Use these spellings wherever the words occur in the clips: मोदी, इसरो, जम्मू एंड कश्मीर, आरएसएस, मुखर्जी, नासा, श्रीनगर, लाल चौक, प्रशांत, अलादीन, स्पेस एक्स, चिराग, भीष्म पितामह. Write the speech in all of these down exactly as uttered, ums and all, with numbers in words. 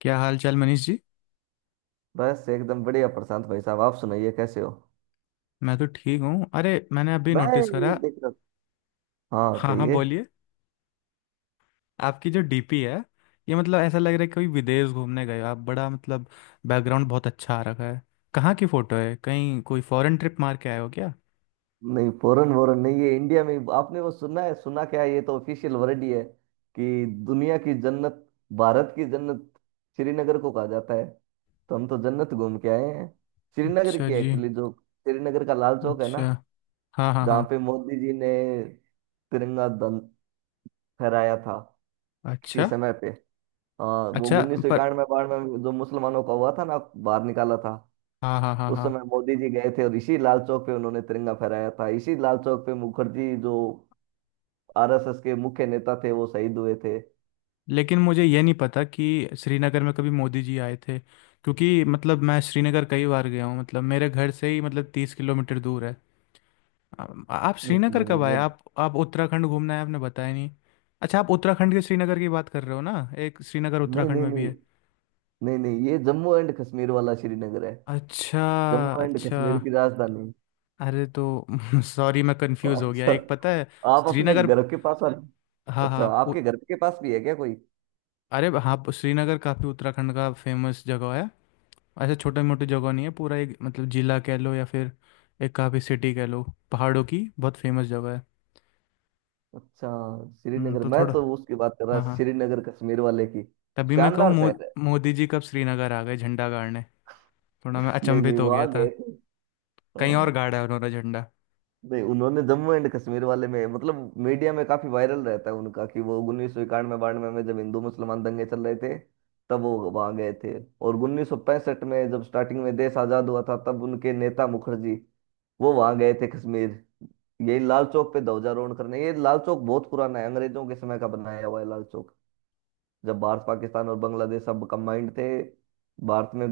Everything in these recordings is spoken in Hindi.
क्या हाल चाल मनीष जी। बस एकदम बढ़िया प्रशांत भाई साहब, आप सुनाइए कैसे हो। मैं तो ठीक हूँ। अरे मैंने अभी मैं नोटिस ये करा। देख रहा था। हाँ, हाँ हाँ कहिए। बोलिए। आपकी जो डीपी है, ये मतलब ऐसा लग रहा है कोई विदेश घूमने गए हो आप। बड़ा मतलब बैकग्राउंड बहुत अच्छा आ रखा है। कहाँ की फ़ोटो है? कहीं कोई फॉरेन ट्रिप मार के आए हो क्या? नहीं, फॉरेन वॉरेन नहीं, ये इंडिया में ही- आपने वो सुना है, सुना क्या है, ये तो ऑफिशियल वर्ड ही है कि दुनिया की जन्नत, भारत की जन्नत श्रीनगर को कहा जाता है। तो हम तो जन्नत घूम के आए हैं, श्रीनगर अच्छा की। जी। एक्चुअली जो श्रीनगर का लाल चौक है अच्छा। ना, हाँ हाँ जहाँ हाँ। पे मोदी जी ने तिरंगा दं फहराया था किसी अच्छा। समय पे। हाँ, वो अच्छा। उन्नीस सौ पर इक्यानवे बाढ़ में जो मुसलमानों का हुआ था ना, बाहर निकाला था। हाँ हाँ हाँ उस हाँ। समय मोदी जी गए थे और इसी लाल चौक पे उन्होंने तिरंगा फहराया था। इसी लाल चौक पे मुखर्जी, जो आरएसएस के मुख्य नेता थे, वो शहीद हुए थे। लेकिन मुझे ये नहीं पता कि श्रीनगर में कभी मोदी जी आए थे, क्योंकि मतलब मैं श्रीनगर कई बार गया हूँ, मतलब मेरे घर से ही मतलब तीस किलोमीटर दूर है। आ- आप नहीं श्रीनगर नहीं नहीं, कब आए वो आप? आप उत्तराखंड घूमना है, आपने बताया नहीं। अच्छा, आप उत्तराखंड के श्रीनगर की बात कर रहे हो ना? एक श्रीनगर नहीं उत्तराखंड नहीं में भी नहीं है। नहीं नहीं, ये जम्मू एंड कश्मीर वाला श्रीनगर है, अच्छा। जम्मू एंड अच्छा। कश्मीर की राजधानी। अरे तो सॉरी, मैं कंफ्यूज हो गया। अच्छा, एक पता है आप अपने श्रीनगर। घर के पास आ-। हाँ अच्छा, हाँ आपके पु- घर के पास भी है क्या कोई। अरे हाँ पु- श्रीनगर काफ़ी उत्तराखंड का फेमस जगह है। ऐसे छोटे मोटे जगह नहीं है, पूरा एक मतलब जिला कह लो या फिर एक काफ़ी सिटी कह लो। पहाड़ों की बहुत फेमस जगह है। अच्छा, हम्म, श्रीनगर तो मैं थोड़ा तो उसकी बात कर रहा, हाँ हाँ श्रीनगर कश्मीर वाले की। तभी मैं कहूँ शानदार मो, शहर है। मोदी जी कब श्रीनगर आ गए झंडा गाड़ने? थोड़ा मैं नहीं नहीं, अचंभित हो वहां गया था। गए थे। कहीं और हाँ। गाड़ा है उन्होंने झंडा। नहीं, उन्होंने जम्मू एंड कश्मीर वाले में, मतलब मीडिया में काफी वायरल रहता है उनका कि वो उन्नीस सौ इक्यानवे बानवे में जब हिंदू मुसलमान दंगे चल रहे थे, तब वो वहां गए थे। और उन्नीस सौ पैंसठ में जब स्टार्टिंग में देश आजाद हुआ था, तब उनके नेता मुखर्जी वो वहां गए थे कश्मीर, यही लाल चौक पे ध्वजारोहण करने। ये लाल चौक बहुत पुराना है, अंग्रेजों के समय का बनाया हुआ है लाल चौक। जब भारत पाकिस्तान और बांग्लादेश सब कंबाइंड थे भारत में,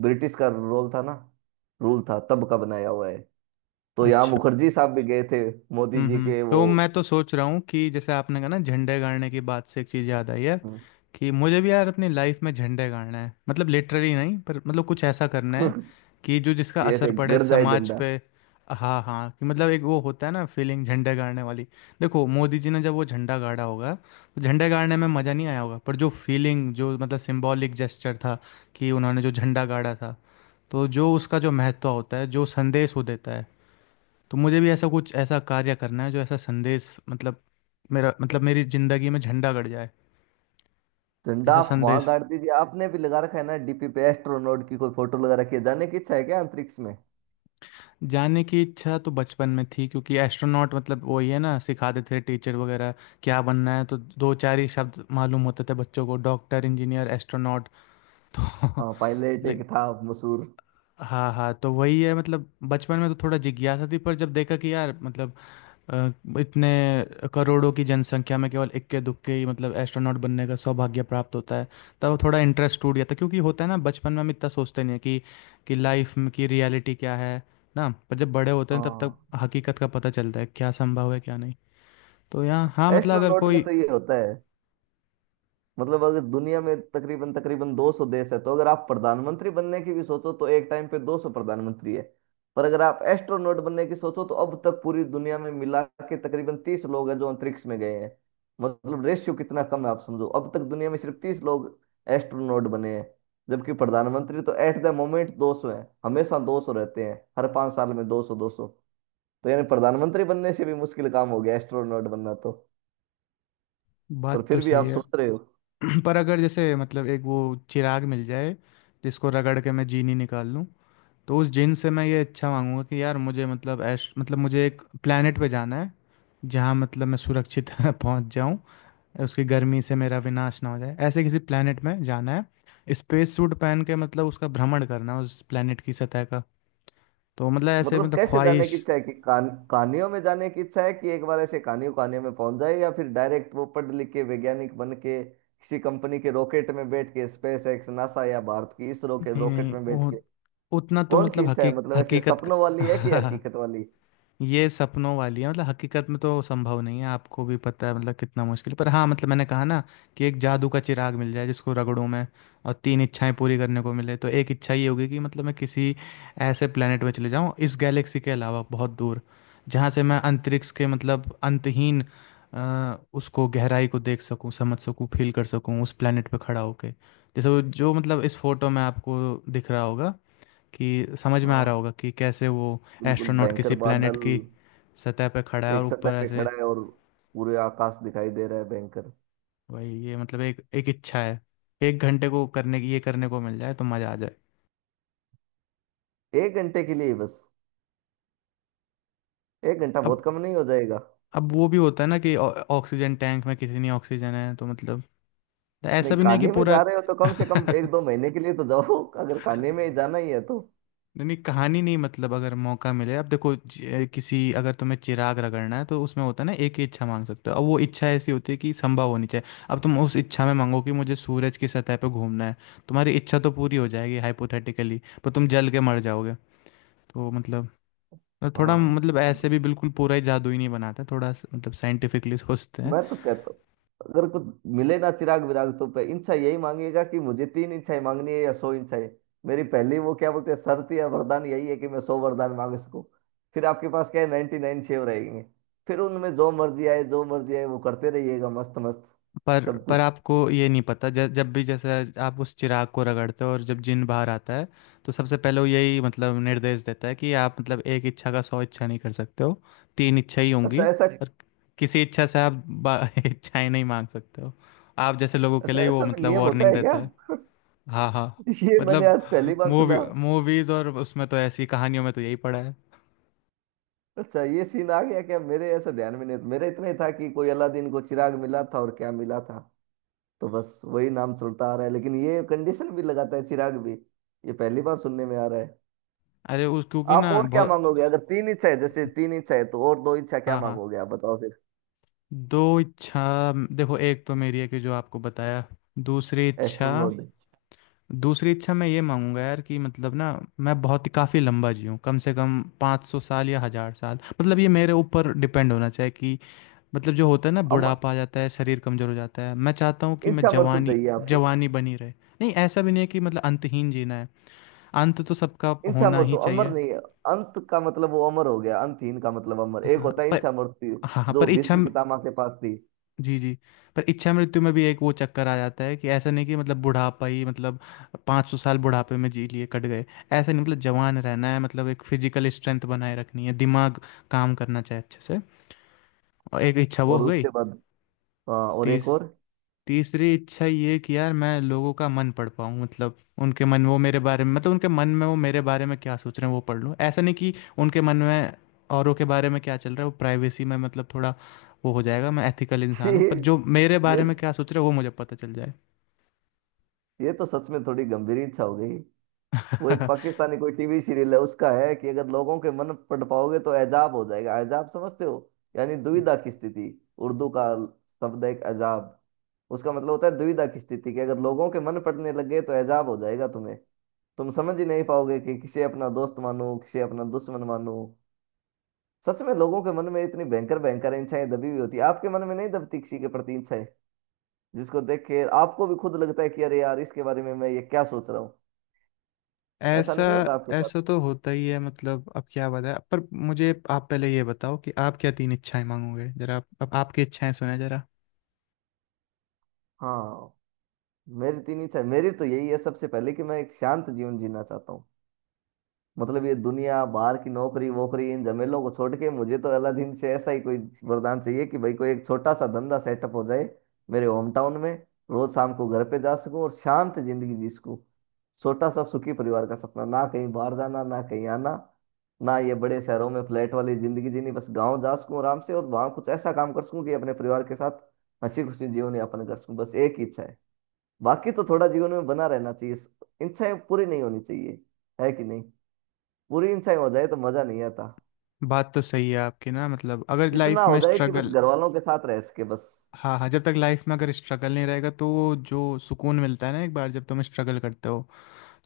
ब्रिटिश का रोल था ना, रूल था, तब का बनाया हुआ है। तो यहाँ अच्छा। मुखर्जी साहब भी गए थे मोदी हम्म जी हम्म, के वो। तो मैं तो सोच रहा हूँ कि जैसे आपने कहा ना झंडे गाड़ने की बात से एक चीज़ याद आई है कि मुझे भी यार अपनी लाइफ में झंडे गाड़ना है, मतलब लिटरली नहीं, पर मतलब कुछ ऐसा करना है कि कि जो जिसका ऐसे असर पड़े गड़ जाए समाज झंडा। पे। हाँ हाँ कि मतलब एक वो होता है ना फीलिंग झंडे गाड़ने वाली। देखो, मोदी जी ने जब वो झंडा गाड़ा होगा तो झंडे गाड़ने में मज़ा नहीं आया होगा, पर जो फीलिंग, जो मतलब सिंबॉलिक जेस्चर था कि उन्होंने जो झंडा गाड़ा था, तो जो उसका जो महत्व होता है, जो संदेश वो देता है, तो मुझे भी ऐसा कुछ ऐसा कार्य करना है जो ऐसा संदेश, मतलब मेरा मतलब मेरी ज़िंदगी में झंडा गड़ जाए, झंडा ऐसा आप वहां संदेश। गाड़ दीजिए। आपने भी लगा रखा है ना डीपी पे, एस्ट्रोनॉट की कोई फोटो लगा रखी है, जाने की इच्छा है क्या अंतरिक्ष में? जानने की इच्छा तो बचपन में थी, क्योंकि एस्ट्रोनॉट मतलब वही है ना सिखाते थे टीचर वगैरह क्या बनना है, तो दो चार ही शब्द मालूम होते थे बच्चों को, डॉक्टर इंजीनियर एस्ट्रोनॉट। तो हाँ, पायलट ले एक था मशहूर। हाँ हाँ, तो वही है, मतलब बचपन में तो थोड़ा जिज्ञासा थी, पर जब देखा कि यार मतलब अ, इतने करोड़ों की जनसंख्या में केवल इक्के दुक्के ही मतलब एस्ट्रोनॉट बनने का सौभाग्य प्राप्त होता है, तब थोड़ा इंटरेस्ट टूट गया था, क्योंकि होता है ना बचपन में हम इतना सोचते नहीं है कि कि लाइफ में की रियलिटी क्या है ना, पर जब बड़े होते हैं तब तक हाँ, हकीकत का पता चलता है क्या संभव है क्या नहीं। तो यहाँ हाँ मतलब अगर एस्ट्रोनॉट में कोई तो ये होता है, मतलब अगर दुनिया में तकरीबन तकरीबन दो सौ देश है, तो अगर आप प्रधानमंत्री बनने की भी सोचो तो एक टाइम पे दो सौ प्रधानमंत्री है। पर अगर आप एस्ट्रोनॉट बनने की सोचो तो अब तक पूरी दुनिया में मिला के तकरीबन तीस लोग हैं जो अंतरिक्ष में गए हैं। मतलब रेशियो कितना कम है आप समझो, अब तक दुनिया में सिर्फ तीस लोग एस्ट्रोनॉट बने हैं, जबकि प्रधानमंत्री तो एट द मोमेंट दो सौ हैं। हमेशा दो सौ रहते हैं, हर पांच साल में दो सौ दो सौ। तो यानी प्रधानमंत्री बनने से भी मुश्किल काम हो गया एस्ट्रोनॉट बनना तो। पर बात तो फिर भी सही आप है। सोच रहे हो। पर अगर जैसे मतलब एक वो चिराग मिल जाए जिसको रगड़ के मैं जीनी निकाल लूँ, तो उस जिन से मैं ये इच्छा मांगूंगा कि यार मुझे मतलब ऐश मतलब मुझे एक प्लेनेट पे जाना है जहाँ मतलब मैं सुरक्षित पहुँच जाऊँ, उसकी गर्मी से मेरा विनाश ना हो जाए, ऐसे किसी प्लेनेट में जाना है, स्पेस सूट पहन के मतलब उसका भ्रमण करना है उस प्लेनेट की सतह का। तो मतलब ऐसे मतलब मतलब कैसे जाने ख्वाहिश। की इच्छा है, कि कान कहानियों में जाने की इच्छा है, कि एक बार ऐसे कहानियों कहानियों में पहुंच जाए, या फिर डायरेक्ट वो पढ़ लिख के वैज्ञानिक बन के किसी कंपनी के रॉकेट में बैठ के, स्पेस एक्स, नासा या भारत की इसरो के नहीं रॉकेट नहीं, में बैठ वो के? उतना तो कौन सी मतलब इच्छा है, हकीक मतलब ऐसे हकीकत। सपनों वाली है कि हकीकत वाली? ये सपनों वाली है, मतलब हकीकत में तो संभव नहीं है आपको भी पता है मतलब कितना मुश्किल, पर हाँ मतलब मैंने कहा ना कि एक जादू का चिराग मिल जाए जिसको रगड़ूं मैं और तीन इच्छाएं पूरी करने को मिले तो एक इच्छा ये होगी कि मतलब मैं किसी ऐसे प्लेनेट में चले जाऊं इस गैलेक्सी के अलावा बहुत दूर, जहाँ से मैं अंतरिक्ष के मतलब अंतहीन अ, उसको गहराई को देख सकूं समझ सकूं फील कर सकूं उस प्लेनेट पे खड़ा होके, जैसे वो जो मतलब इस फोटो में आपको दिख रहा होगा कि समझ में आ रहा हाँ, होगा कि कैसे वो बिल्कुल एस्ट्रोनॉट किसी भयंकर प्लेनेट बादल। की सतह पे खड़ा है और एक सतह ऊपर पे ऐसे। खड़ा है और पूरे आकाश दिखाई दे रहा है भयंकर। भाई, ये मतलब एक एक इच्छा है, एक घंटे को करने की, ये करने को मिल जाए तो मज़ा आ जाए। एक घंटे के लिए ही बस? एक घंटा बहुत अब कम नहीं हो जाएगा? अब वो भी होता है ना कि ऑ- ऑक्सीजन टैंक में किसी नहीं ऑक्सीजन है तो मतलब नहीं, ऐसा भी नहीं है कि कहानी में पूरा। जा रहे हो तो कम से कम एक दो महीने के लिए तो जाओ अगर कहानी में ही जाना ही है तो। नहीं नहीं कहानी नहीं, मतलब अगर मौका मिले। अब देखो ज- किसी अगर तुम्हें चिराग रगड़ना है तो उसमें होता है ना एक ही इच्छा मांग सकते हो, अब वो इच्छा ऐसी होती है कि संभव होनी चाहिए। अब तुम उस इच्छा में मांगो कि मुझे सूरज की सतह पे घूमना है, तुम्हारी इच्छा तो पूरी हो जाएगी हाइपोथेटिकली, पर तुम जल के मर जाओगे। तो मतलब थोड़ा हाँ, मतलब ऐसे भी बिल्कुल पूरा ही जादुई नहीं बनाते, थोड़ा स- मतलब साइंटिफिकली सोचते हैं। मैं तो कहता हूँ अगर कुछ मिले ना चिराग विराग तो पे इच्छा यही मांगिएगा कि मुझे तीन इच्छाएं मांगनी है या सौ इच्छाएं। मेरी पहली वो क्या बोलते हैं, शर्त या वरदान, यही है कि मैं सौ वरदान मांग सकूं। फिर आपके पास क्या है, नाइन्टी नाइन शेव रहेंगे। फिर उनमें जो मर्जी आए, जो मर्जी आए वो करते रहिएगा मस्त मस्त, पर सब पर कुछ। आपको ये नहीं पता, जब जब भी जैसे आप उस चिराग को रगड़ते हो और जब जिन बाहर आता है, तो सबसे पहले वो यही मतलब निर्देश देता है कि आप मतलब एक इच्छा का सौ इच्छा नहीं कर सकते हो, तीन इच्छा ही अच्छा, होंगी। ऐसा? और किसी इच्छा से आप बा- इच्छाएं नहीं मांग सकते हो, आप जैसे लोगों के अच्छा, लिए वो ऐसा भी मतलब नियम होता वार्निंग है क्या? देता है। हाँ हाँ ये मैंने मतलब आज पहली बार मूवी सुना। मूवीज और उसमें तो ऐसी कहानियों में तो यही पड़ा है। अच्छा, ये सीन आ गया क्या, मेरे ऐसा ध्यान में नहीं था। मेरा इतना ही था कि कोई अलादीन को चिराग मिला था, और क्या मिला था, तो बस वही नाम चलता आ रहा है। लेकिन ये कंडीशन भी लगाता है चिराग भी, ये पहली बार सुनने में आ रहा है। अरे उस क्योंकि आप ना और क्या बहुत। मांगोगे अगर तीन इच्छा है? जैसे तीन इच्छा है तो और दो इच्छा क्या हाँ हाँ मांगोगे आप बताओ फिर। दो इच्छा देखो, एक तो मेरी है कि जो आपको बताया। दूसरी इच्छा एस्ट्रोनॉट। दूसरी इच्छा मैं ये मांगूंगा यार कि मतलब ना मैं बहुत ही काफ़ी लंबा जीऊँ, कम से कम पाँच सौ साल या हज़ार साल, मतलब ये मेरे ऊपर डिपेंड होना चाहिए कि मतलब जो होता है ना अमर, बुढ़ापा आ जाता है शरीर कमज़ोर हो जाता है मैं चाहता हूँ कि मैं इच्छा मृत्यु जवानी चाहिए आपको? जवानी बनी रहे। नहीं ऐसा भी नहीं है कि मतलब अंतहीन जीना है, अंत तो सबका इच्छा होना ही मृत्यु अमर चाहिए। नहीं है। अंत का मतलब वो अमर हो गया, अंतहीन का मतलब अमर। एक हाँ होता है पर इच्छा मृत्यु, हाँ हाँ जो पर इच्छा। भीष्म पितामह के पास थी। जी जी, पर इच्छा मृत्यु में भी एक वो चक्कर आ जाता है कि ऐसा नहीं कि मतलब बुढ़ापा ही मतलब पाँच सौ साल बुढ़ापे में जी लिए कट गए, ऐसा नहीं, मतलब जवान रहना है, मतलब एक फिजिकल स्ट्रेंथ बनाए रखनी है दिमाग काम करना चाहिए अच्छे से। और एक इच्छा वो और हो गई। उसके बाद? हाँ, और तीस एक और। तीसरी इच्छा ये कि यार मैं लोगों का मन पढ़ पाऊँ, मतलब उनके मन वो मेरे बारे में मतलब उनके मन में वो मेरे बारे में क्या सोच रहे हैं वो पढ़ लूँ, ऐसा नहीं कि उनके मन में औरों के बारे में क्या चल रहा है वो प्राइवेसी में मतलब थोड़ा वो हो जाएगा, मैं एथिकल इंसान हूँ, ये पर जो मेरे ये बारे में क्या सोच रहे हैं वो मुझे पता चल जाए। ये तो सच में थोड़ी गंभीर इच्छा हो गई। वो एक पाकिस्तानी कोई टीवी सीरियल है, उसका है कि अगर लोगों के मन पढ़ पाओगे तो एजाब हो जाएगा। एजाब समझते हो, यानी दुविधा की स्थिति। उर्दू का शब्द है एक, एजाब। उसका मतलब होता है दुविधा की स्थिति, कि अगर लोगों के मन पड़ने लग गए तो एजाब हो जाएगा तुम्हें। तुम समझ ही नहीं पाओगे कि किसे अपना दोस्त मानूं, किसे अपना दुश्मन मानूं। सच में लोगों के मन में इतनी भयंकर भयंकर इच्छाएं दबी हुई होती है। आपके मन में नहीं दबती किसी के प्रति इच्छाएं, जिसको देख के आपको भी खुद लगता है कि अरे यार, इसके बारे में मैं ये क्या सोच रहा हूँ। ऐसा ऐसा नहीं होता आपके साथ? ऐसा तो होता ही है मतलब अब क्या बताए, पर मुझे आप पहले ये बताओ कि आप क्या तीन इच्छाएं मांगोगे? जरा अब आपकी इच्छाएं सुने जरा। हाँ, मेरी तीन इच्छा, मेरी तो यही है सबसे पहले कि मैं एक शांत जीवन जीना चाहता हूँ। मतलब ये दुनिया बाहर की नौकरी वोकरी, इन झमेलों को छोड़ के मुझे तो अलादीन से ऐसा ही कोई वरदान चाहिए कि भाई कोई एक छोटा सा धंधा सेटअप हो जाए मेरे होम टाउन में, रोज शाम को घर पे जा सकूं और शांत जिंदगी जी सकूं। छोटा सा सुखी परिवार का सपना, ना कहीं बाहर जाना ना कहीं आना, ना ये बड़े शहरों में फ्लैट वाली जिंदगी जीनी, बस गांव जा सकूं आराम से और वहां कुछ ऐसा काम कर सकूं कि अपने परिवार के साथ हंसी खुशी जीवन यापन कर सकूं, बस एक ही इच्छा है। बाकी तो थोड़ा जीवन में बना रहना चाहिए, इच्छाएं पूरी नहीं होनी चाहिए, है कि नहीं। पूरी इच्छाएं हो जाए तो मजा नहीं आता। बात तो सही है आपकी ना मतलब अगर इतना लाइफ हो में जाए कि बस स्ट्रगल। घर वालों के साथ रह सके, बस। हाँ हाँ जब तक लाइफ में अगर स्ट्रगल नहीं रहेगा तो वो जो सुकून मिलता है ना एक बार जब तुम स्ट्रगल करते हो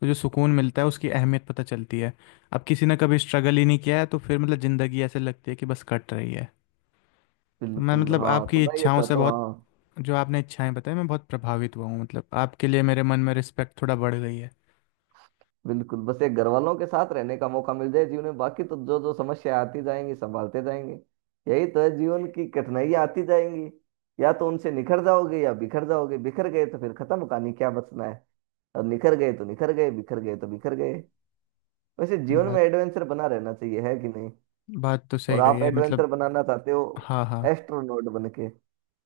तो जो सुकून मिलता है उसकी अहमियत पता चलती है। अब किसी ने कभी स्ट्रगल ही नहीं किया है तो फिर मतलब ज़िंदगी ऐसे लगती है कि बस कट रही है। तो मैं बिल्कुल, मतलब हाँ तो आपकी मैं ये इच्छाओं से चाहता हूँ, बहुत, हाँ। जो आपने इच्छाएं बताई, मैं बहुत प्रभावित हुआ हूँ, मतलब आपके लिए मेरे मन में रिस्पेक्ट थोड़ा बढ़ गई है। बिल्कुल, बस एक घर वालों के साथ रहने का मौका मिल जाए जीवन में, बाकी तो जो जो समस्या आती जाएंगी संभालते जाएंगे। यही तो है जीवन की, कठिनाइयां आती जाएंगी, या तो उनसे निखर जाओगे या बिखर जाओगे। बिखर गए तो फिर खत्म कहानी, क्या बचना है। और निखर गए तो निखर गए, बिखर गए तो बिखर गए। वैसे जीवन में बात एडवेंचर बना रहना चाहिए, है कि नहीं। बात तो और सही कही आप है मतलब। एडवेंचर बनाना चाहते हो हाँ हाँ। एस्ट्रोनॉट बन के।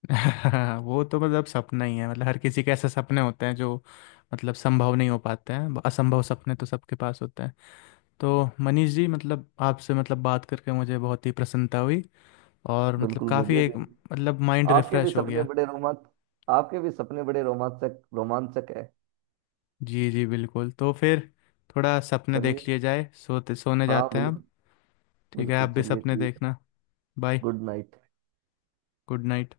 वो तो मतलब सपना ही है, मतलब हर किसी के ऐसे सपने होते हैं जो मतलब संभव नहीं हो पाते हैं, असंभव सपने तो सबके पास होते हैं। तो मनीष जी मतलब आपसे मतलब बात करके मुझे बहुत ही प्रसन्नता हुई, और मतलब बिल्कुल, काफ़ी मुझे भी। एक मतलब माइंड आपके भी रिफ़्रेश हो सपने गया। बड़े रोमांच आपके भी सपने बड़े रोमांचक रोमांचक है। जी जी बिल्कुल। तो फिर थोड़ा सपने चलिए, देख लिए जाए, सोते सोने हाँ जाते हैं अब। बिल्कुल। ठीक है, आप बिल्कुल, भी चलिए सपने ठीक है। देखना। Bye. Good night. Good night.